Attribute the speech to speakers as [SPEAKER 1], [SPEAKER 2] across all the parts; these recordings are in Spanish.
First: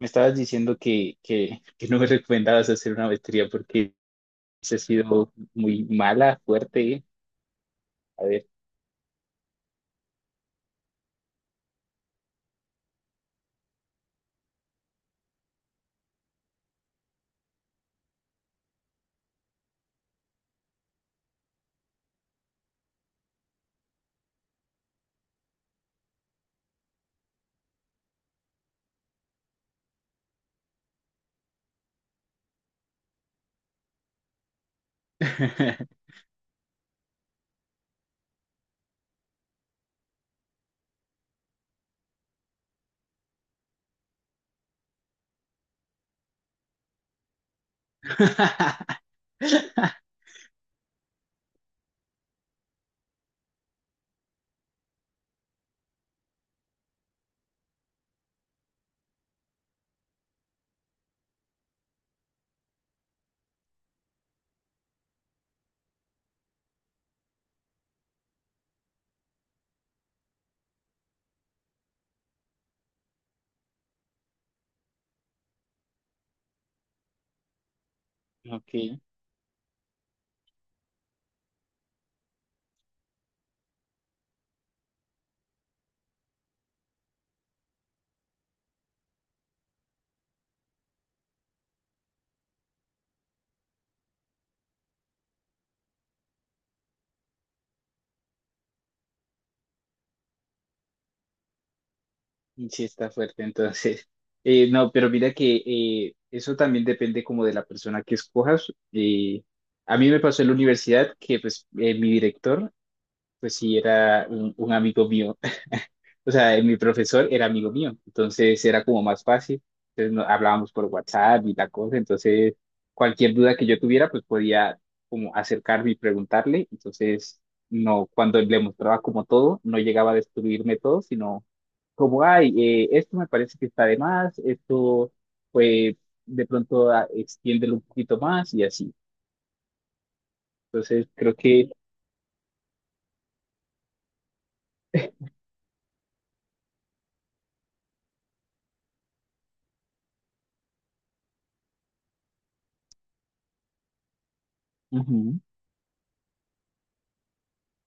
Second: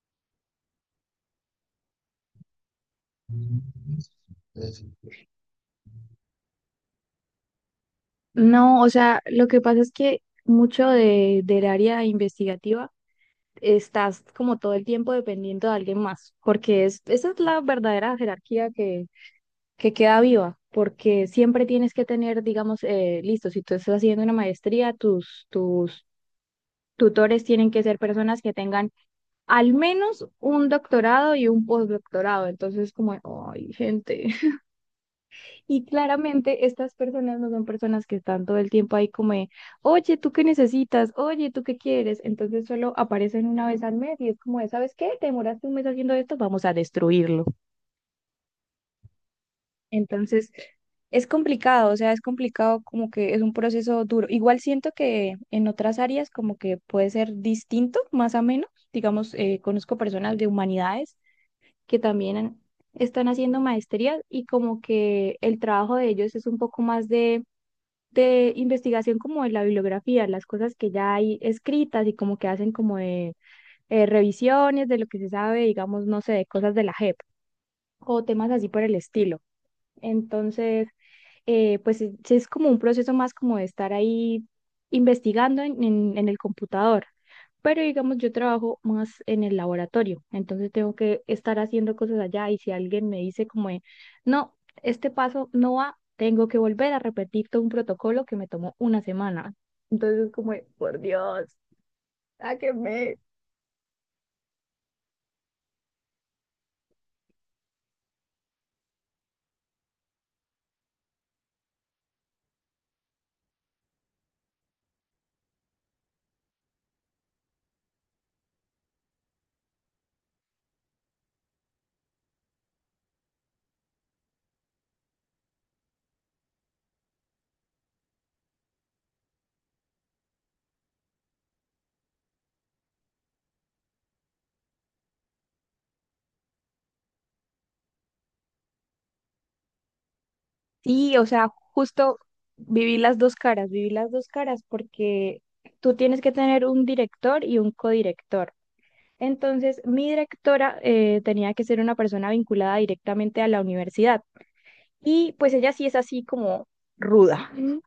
[SPEAKER 1] Me estabas diciendo que no me recomendabas hacer una maestría porque se ha sido muy mala, fuerte. ¿Eh? A ver.
[SPEAKER 2] No, o sea, lo que pasa es que mucho del área investigativa estás como todo el tiempo dependiendo de alguien más, porque es, esa es la verdadera jerarquía que queda viva, porque siempre tienes que tener, digamos, listo, si tú estás haciendo una maestría, tus tutores tienen que ser personas que tengan al menos un doctorado y un postdoctorado, entonces como, ay, gente. Y claramente estas personas no son personas que están todo el tiempo ahí como de, oye, ¿tú qué necesitas? Oye, ¿tú qué quieres? Entonces solo aparecen una vez al mes y es como de, ¿sabes qué? Te demoraste un mes haciendo esto, vamos a destruirlo. Entonces es complicado, o sea, es complicado como que es un proceso duro. Igual siento que en otras áreas como que puede ser distinto, más o menos. Digamos, conozco personas de humanidades que están haciendo maestrías y como que el trabajo de ellos es un poco más de investigación como de la bibliografía, las cosas que ya hay escritas y como que hacen como de revisiones de lo que se sabe, digamos, no sé, de cosas de la JEP o temas así por el
[SPEAKER 1] Ok,
[SPEAKER 2] estilo. Entonces, pues es como un proceso más como de estar ahí investigando en el computador. Pero digamos, yo trabajo más en el laboratorio, entonces tengo que estar haciendo cosas allá y si alguien me dice como, de, no, este paso no va, tengo que volver a repetir todo un protocolo que me tomó una semana. Entonces como, de, por Dios,
[SPEAKER 1] sí está
[SPEAKER 2] sáquenme.
[SPEAKER 1] fuerte entonces. No, pero mira que eso también depende como de la persona que escojas. A mí me pasó en la universidad que pues mi director pues sí era un amigo mío, o sea, mi profesor era amigo mío, entonces era como más fácil. Entonces hablábamos por WhatsApp y la cosa, entonces cualquier duda que yo tuviera, pues podía como acercarme y preguntarle. Entonces, no, cuando le mostraba como todo, no llegaba a destruirme todo, sino como, ay, esto me parece que está de más, esto, pues, de pronto extiéndelo un poquito más y así. Entonces,
[SPEAKER 2] Sí, o
[SPEAKER 1] creo
[SPEAKER 2] sea,
[SPEAKER 1] que...
[SPEAKER 2] justo viví las dos caras, viví las dos caras porque tú tienes que tener un director y un codirector. Entonces, mi directora tenía que ser una persona vinculada directamente a la universidad. Y
[SPEAKER 1] Ujú.
[SPEAKER 2] pues ella sí es así como ruda. Ujú.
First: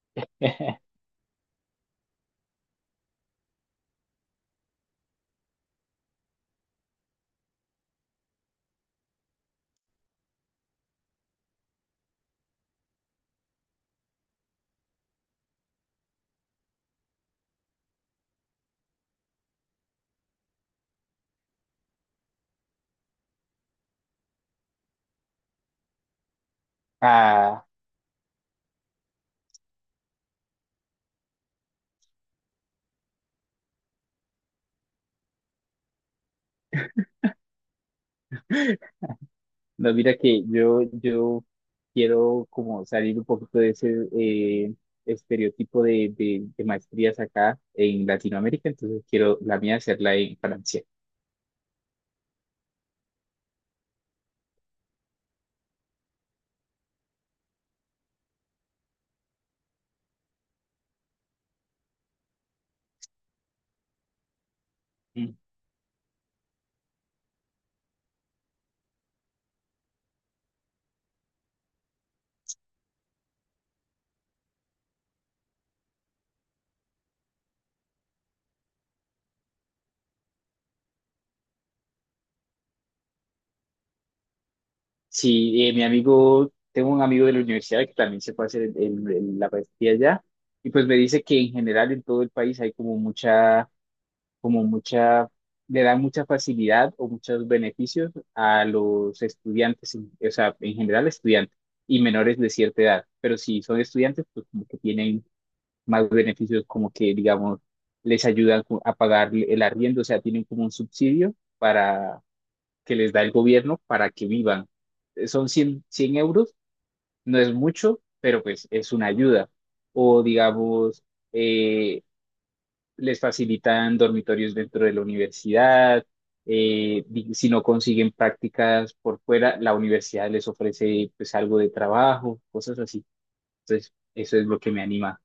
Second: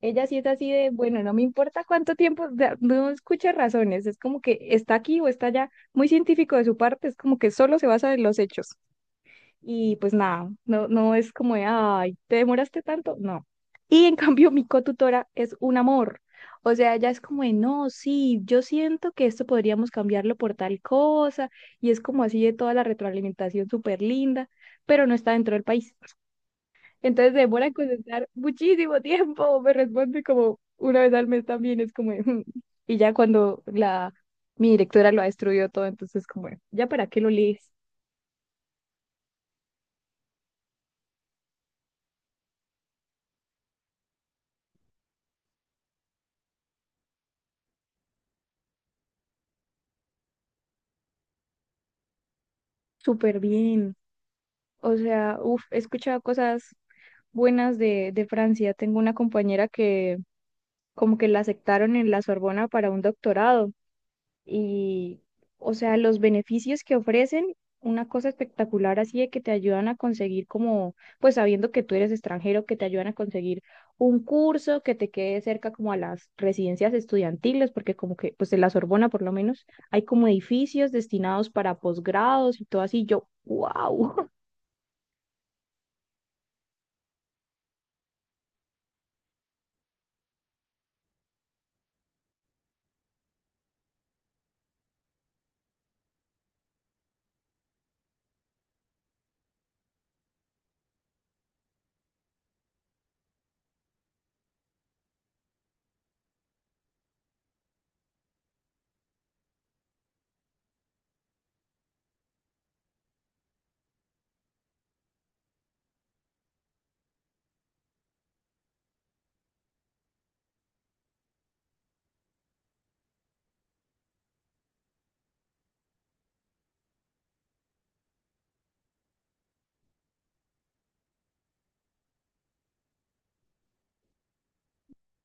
[SPEAKER 2] Ella sí es así de, bueno, no me importa cuánto tiempo, o sea, no escucha razones, es como que está aquí o está allá, muy científico de su parte, es como que solo se basa en los hechos. Y pues nada, no, no es como de, ay, ¿te demoraste tanto? No. Y en cambio, mi cotutora es un amor. O sea, ella es como de, no, sí, yo siento que esto podríamos cambiarlo por tal cosa. Y es como así de toda la retroalimentación súper linda, pero no está dentro del país. Entonces demora
[SPEAKER 1] Ah,
[SPEAKER 2] en contestar muchísimo tiempo. Me responde como una vez al mes también. Es como de, "Mm". Y ya cuando mi directora lo ha destruido todo, entonces como, de, ¿ya para qué lo lees?
[SPEAKER 1] no, mira que yo quiero como salir un poquito de ese eh, estereotipo de maestrías acá en Latinoamérica, entonces quiero la mía hacerla en Francia.
[SPEAKER 2] Súper bien. O sea, uf, he escuchado cosas buenas de Francia. Tengo una compañera que como que la aceptaron en la Sorbona para un doctorado y,
[SPEAKER 1] Mm.
[SPEAKER 2] o sea, los beneficios que ofrecen, una cosa espectacular así de que te ayudan a conseguir como, pues sabiendo que tú eres extranjero, que te ayudan a conseguir un curso que te quede cerca como a las residencias estudiantiles, porque como que, pues en la Sorbona por lo menos hay como edificios destinados para posgrados y todo así. Yo, wow.
[SPEAKER 1] Sí, mi amigo, tengo un amigo de la universidad que también se puede hacer la maestría allá, y pues me dice que en general en todo el país hay como mucha, le da mucha facilidad o muchos beneficios a los estudiantes, o sea, en general estudiantes y menores de cierta edad. Pero si son estudiantes, pues como que tienen más beneficios, como que, digamos, les ayudan a pagar el arriendo, o sea, tienen como un subsidio para que les da el gobierno para que vivan. Son cien euros, no es mucho, pero pues es una ayuda. O digamos, eh, les facilitan dormitorios dentro de la universidad, si no consiguen prácticas por fuera, la universidad les ofrece pues algo de trabajo, cosas así. Entonces, eso es lo que me anima.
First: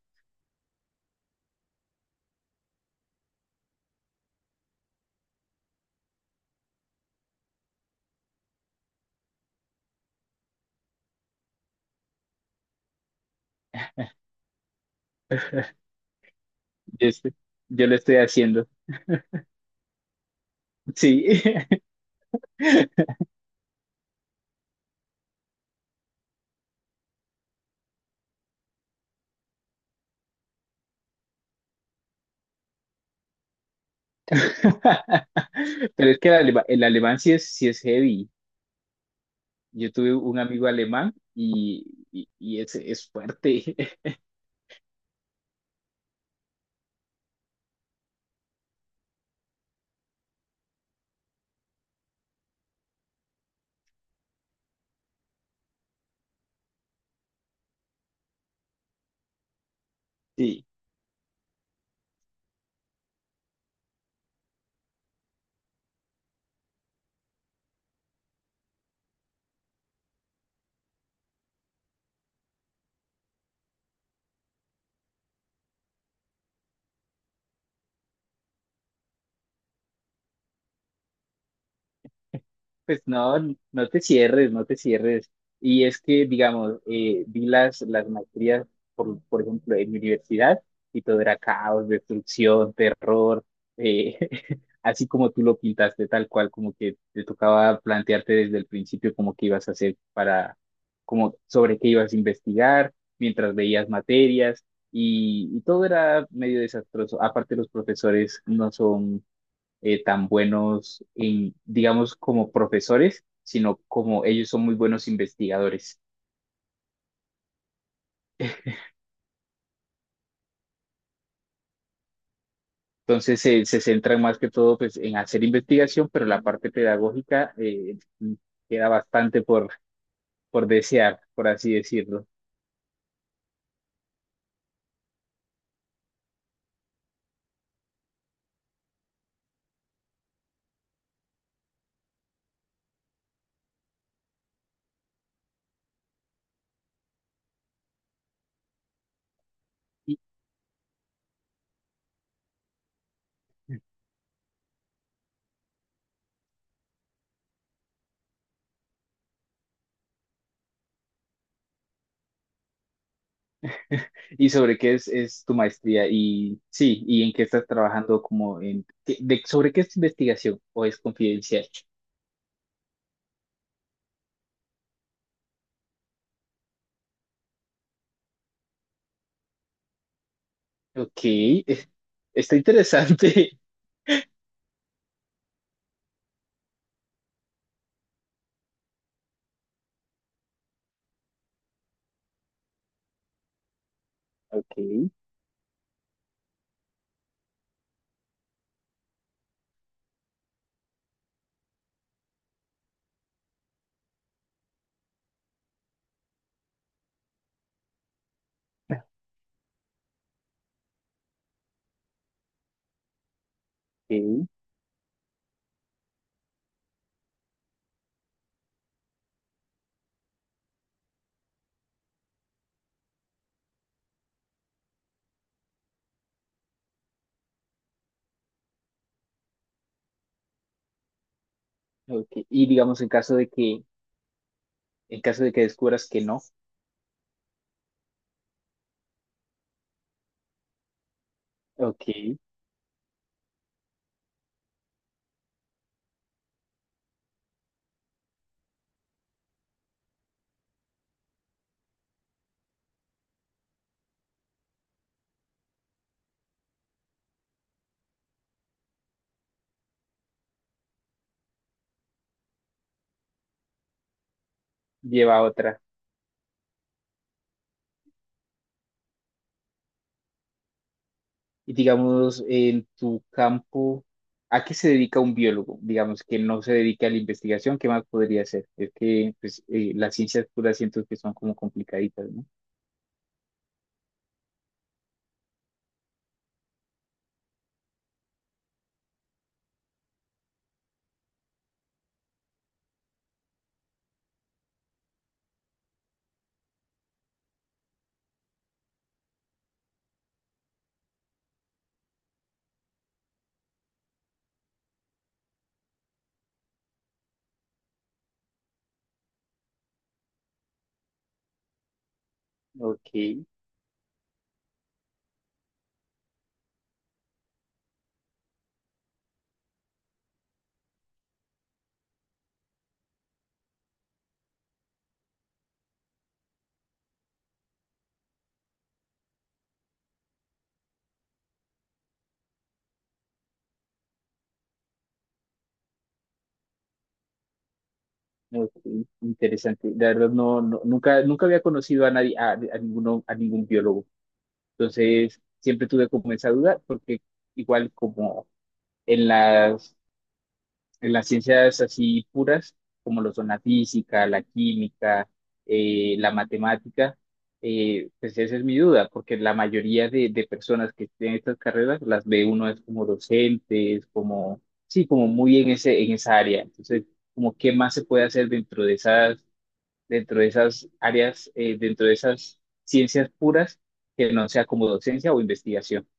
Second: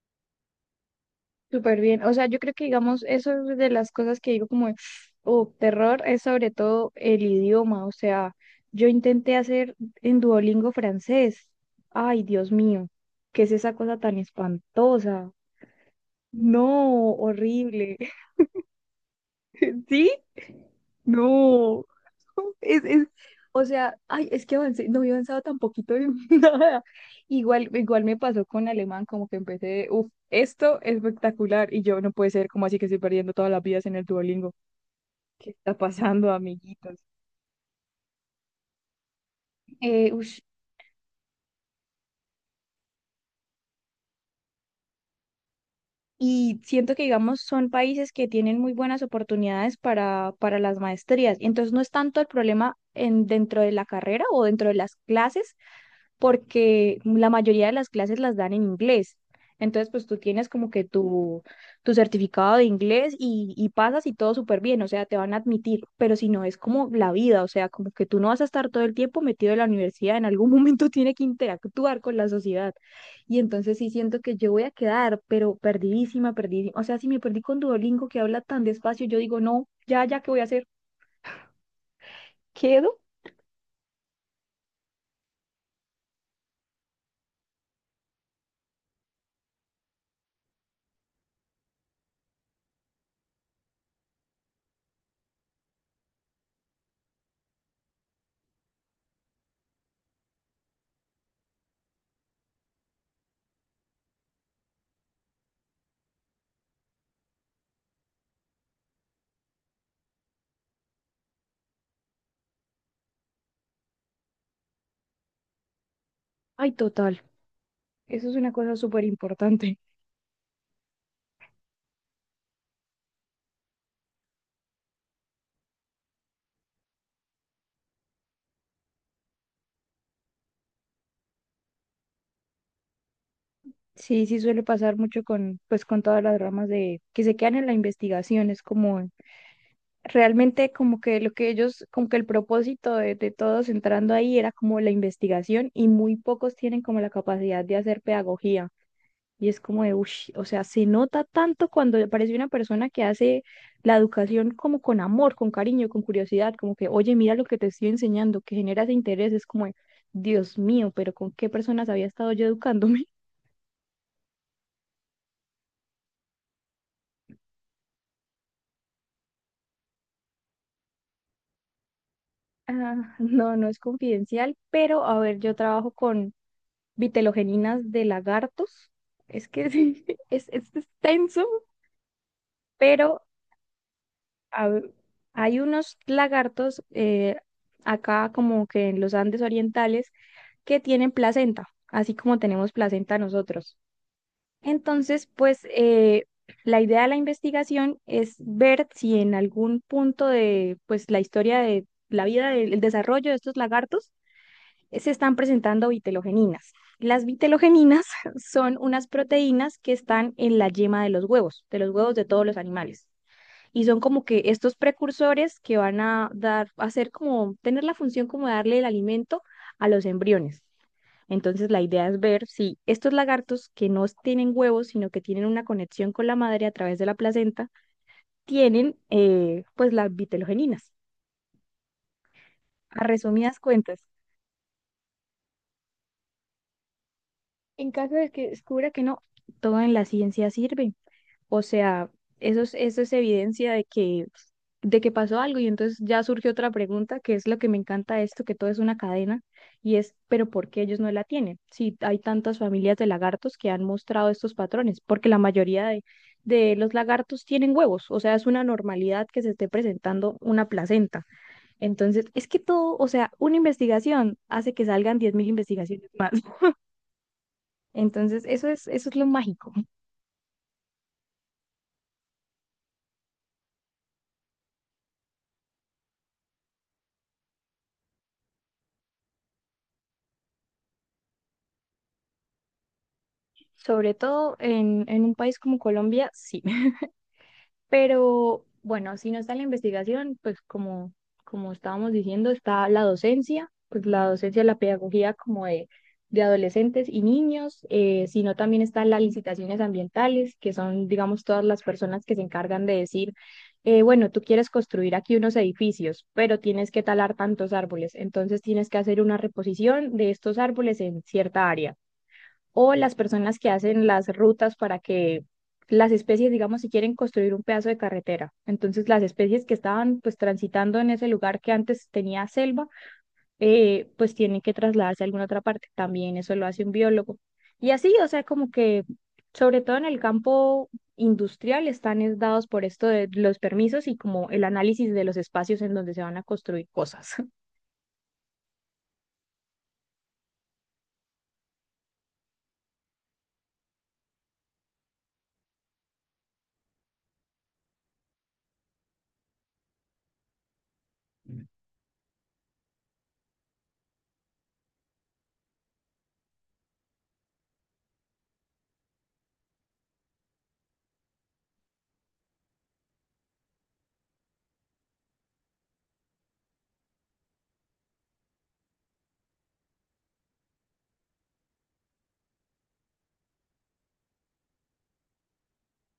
[SPEAKER 2] Súper bien. O sea, yo creo que, digamos, eso es de las cosas que digo como, oh, terror es sobre todo el idioma. O sea, yo intenté hacer en Duolingo francés. Ay, Dios mío, ¿qué es esa cosa tan espantosa? No,
[SPEAKER 1] Yo, estoy- yo lo
[SPEAKER 2] horrible.
[SPEAKER 1] estoy haciendo.
[SPEAKER 2] ¿Sí?
[SPEAKER 1] Sí.
[SPEAKER 2] No. Es, es, o sea, ay, es que avancé, no había avanzado tan poquito en nada. Igual, igual me pasó con alemán, como que empecé, uff, esto es espectacular. Y yo no puede ser, como así que estoy perdiendo todas las vidas en el Duolingo? ¿Qué está
[SPEAKER 1] Pero es que
[SPEAKER 2] pasando,
[SPEAKER 1] el
[SPEAKER 2] amiguitos?
[SPEAKER 1] alemán, sí es heavy. Yo
[SPEAKER 2] Eh,
[SPEAKER 1] tuve un
[SPEAKER 2] ush,
[SPEAKER 1] amigo alemán y, es fuerte.
[SPEAKER 2] y siento que, digamos, son países que tienen muy buenas oportunidades para las maestrías. Entonces, no es tanto el problema en, dentro de la carrera o dentro de las clases, porque la mayoría de las clases las dan en inglés. Entonces, pues tú tienes
[SPEAKER 1] Sí.
[SPEAKER 2] como que tu certificado de inglés y pasas y todo súper bien, o sea, te van a admitir, pero si no, es como la vida, o sea, como que tú no vas a estar todo el tiempo metido en la universidad, en algún momento tiene que interactuar con la sociedad. Y entonces sí siento que yo voy a quedar, pero perdidísima, perdidísima, o sea, si me perdí con Duolingo que habla tan despacio, yo digo, no, ya, ya, ¿qué voy a hacer? ¿Quedo?
[SPEAKER 1] Pues no, no te cierres, no te cierres. Y es que, digamos, vi las maestrías, por ejemplo, en mi universidad, y todo era caos, destrucción, terror, eh, así como tú lo pintaste, tal cual, como que te tocaba plantearte desde el principio como que ibas a hacer para, como sobre qué ibas a investigar, mientras veías materias, y todo era medio desastroso. Aparte, los profesores no son tan buenos, en, digamos, como profesores, sino como ellos son muy buenos investigadores.
[SPEAKER 2] Ay, total, eso es una cosa súper importante.
[SPEAKER 1] Entonces se centran más que todo pues, en hacer investigación, pero la parte pedagógica queda bastante por desear, por así decirlo.
[SPEAKER 2] Sí, sí suele pasar mucho con, pues, con todas las ramas de que se quedan en la investigación. Es como realmente como que lo que ellos, como que el propósito de todos entrando ahí era como la investigación y muy pocos tienen como la capacidad de hacer pedagogía. Y es como de,
[SPEAKER 1] ¿Y,
[SPEAKER 2] uff, o sea, se nota tanto cuando aparece una persona que hace la educación como con amor, con cariño, con curiosidad, como que, oye, mira lo que te estoy enseñando, que genera ese interés. Es como, de, Dios mío, pero ¿con qué personas había estado yo educándome?
[SPEAKER 1] y sobre qué es tu maestría? Y sí, ¿y en qué estás trabajando? Como en, qué- de, ¿Sobre qué es tu investigación o es confidencial?
[SPEAKER 2] Ah, no, no es confidencial, pero a ver, yo trabajo con vitelogeninas de lagartos. Es que sí, es
[SPEAKER 1] Ok,
[SPEAKER 2] extenso,
[SPEAKER 1] está
[SPEAKER 2] pero
[SPEAKER 1] interesante.
[SPEAKER 2] a ver, hay unos lagartos acá como que en los Andes orientales que tienen placenta, así como tenemos placenta nosotros.
[SPEAKER 1] Ok,
[SPEAKER 2] Entonces, pues la idea de la investigación es ver si en algún punto de pues la historia de la vida, del desarrollo de estos lagartos, se están presentando vitelogeninas. Las vitelogeninas son unas proteínas que están en la yema de los huevos, de los huevos de todos los animales. Y son como que
[SPEAKER 1] ok,
[SPEAKER 2] estos precursores que van a dar, a hacer como, tener la función como de darle el alimento a los embriones. Entonces la idea es ver si estos lagartos que no tienen huevos, sino que tienen una conexión con la madre a través de la placenta, tienen pues las vitelogeninas.
[SPEAKER 1] ok. Y digamos
[SPEAKER 2] A resumidas cuentas,
[SPEAKER 1] en caso de que descubras que no,
[SPEAKER 2] en caso de que descubra que no, todo en la ciencia sirve. O
[SPEAKER 1] ok,
[SPEAKER 2] sea, eso es evidencia de que pasó algo y entonces ya surge otra pregunta, que es lo que me encanta de esto, que todo es una cadena, y es, pero ¿por qué ellos no la tienen? Si hay tantas familias de lagartos que han mostrado estos patrones, porque la mayoría de los lagartos tienen huevos, o sea, es una normalidad que se esté presentando una placenta. Entonces, es que todo, o sea, una investigación hace que salgan diez
[SPEAKER 1] lleva a
[SPEAKER 2] mil
[SPEAKER 1] otra.
[SPEAKER 2] investigaciones más. Entonces, eso es lo mágico,
[SPEAKER 1] Y digamos, en tu campo, ¿a qué se dedica un biólogo? Digamos que no se dedica a la investigación, ¿qué más podría hacer? Es que pues, las ciencias puras siento que son como complicaditas, ¿no?
[SPEAKER 2] sobre todo en un país como Colombia, sí. Pero bueno, si no está la investigación, pues como, como estábamos diciendo, está la docencia, pues la docencia, la pedagogía como de adolescentes y niños, sino también están las licitaciones ambientales, que son, digamos, todas las personas que se encargan de decir, bueno, tú quieres construir aquí unos edificios, pero tienes que talar tantos árboles, entonces tienes que hacer una reposición de estos árboles en cierta área. O
[SPEAKER 1] Ok,
[SPEAKER 2] las personas que hacen las rutas para que las especies, digamos, si quieren construir un pedazo de carretera. Entonces, las especies que estaban pues transitando en ese lugar que antes tenía selva, pues tienen que trasladarse a alguna otra parte. También eso lo hace un biólogo. Y así, o sea, como que sobre todo en el campo industrial están es dados por esto de los permisos y como el análisis de los espacios en donde se van a construir cosas.
[SPEAKER 1] ok, interesante. La verdad, nunca, nunca había conocido a nadie, a a ningún biólogo. Entonces, siempre tuve como esa duda, porque igual como en las ciencias así puras, como lo son la física, la química, la matemática, pues esa es mi duda, porque la mayoría de personas que tienen estas carreras las ve uno es como docentes, como, sí, como muy en ese, en esa área. Entonces, como qué más se puede hacer dentro de esas áreas, dentro de esas ciencias puras que no sea como docencia o investigación.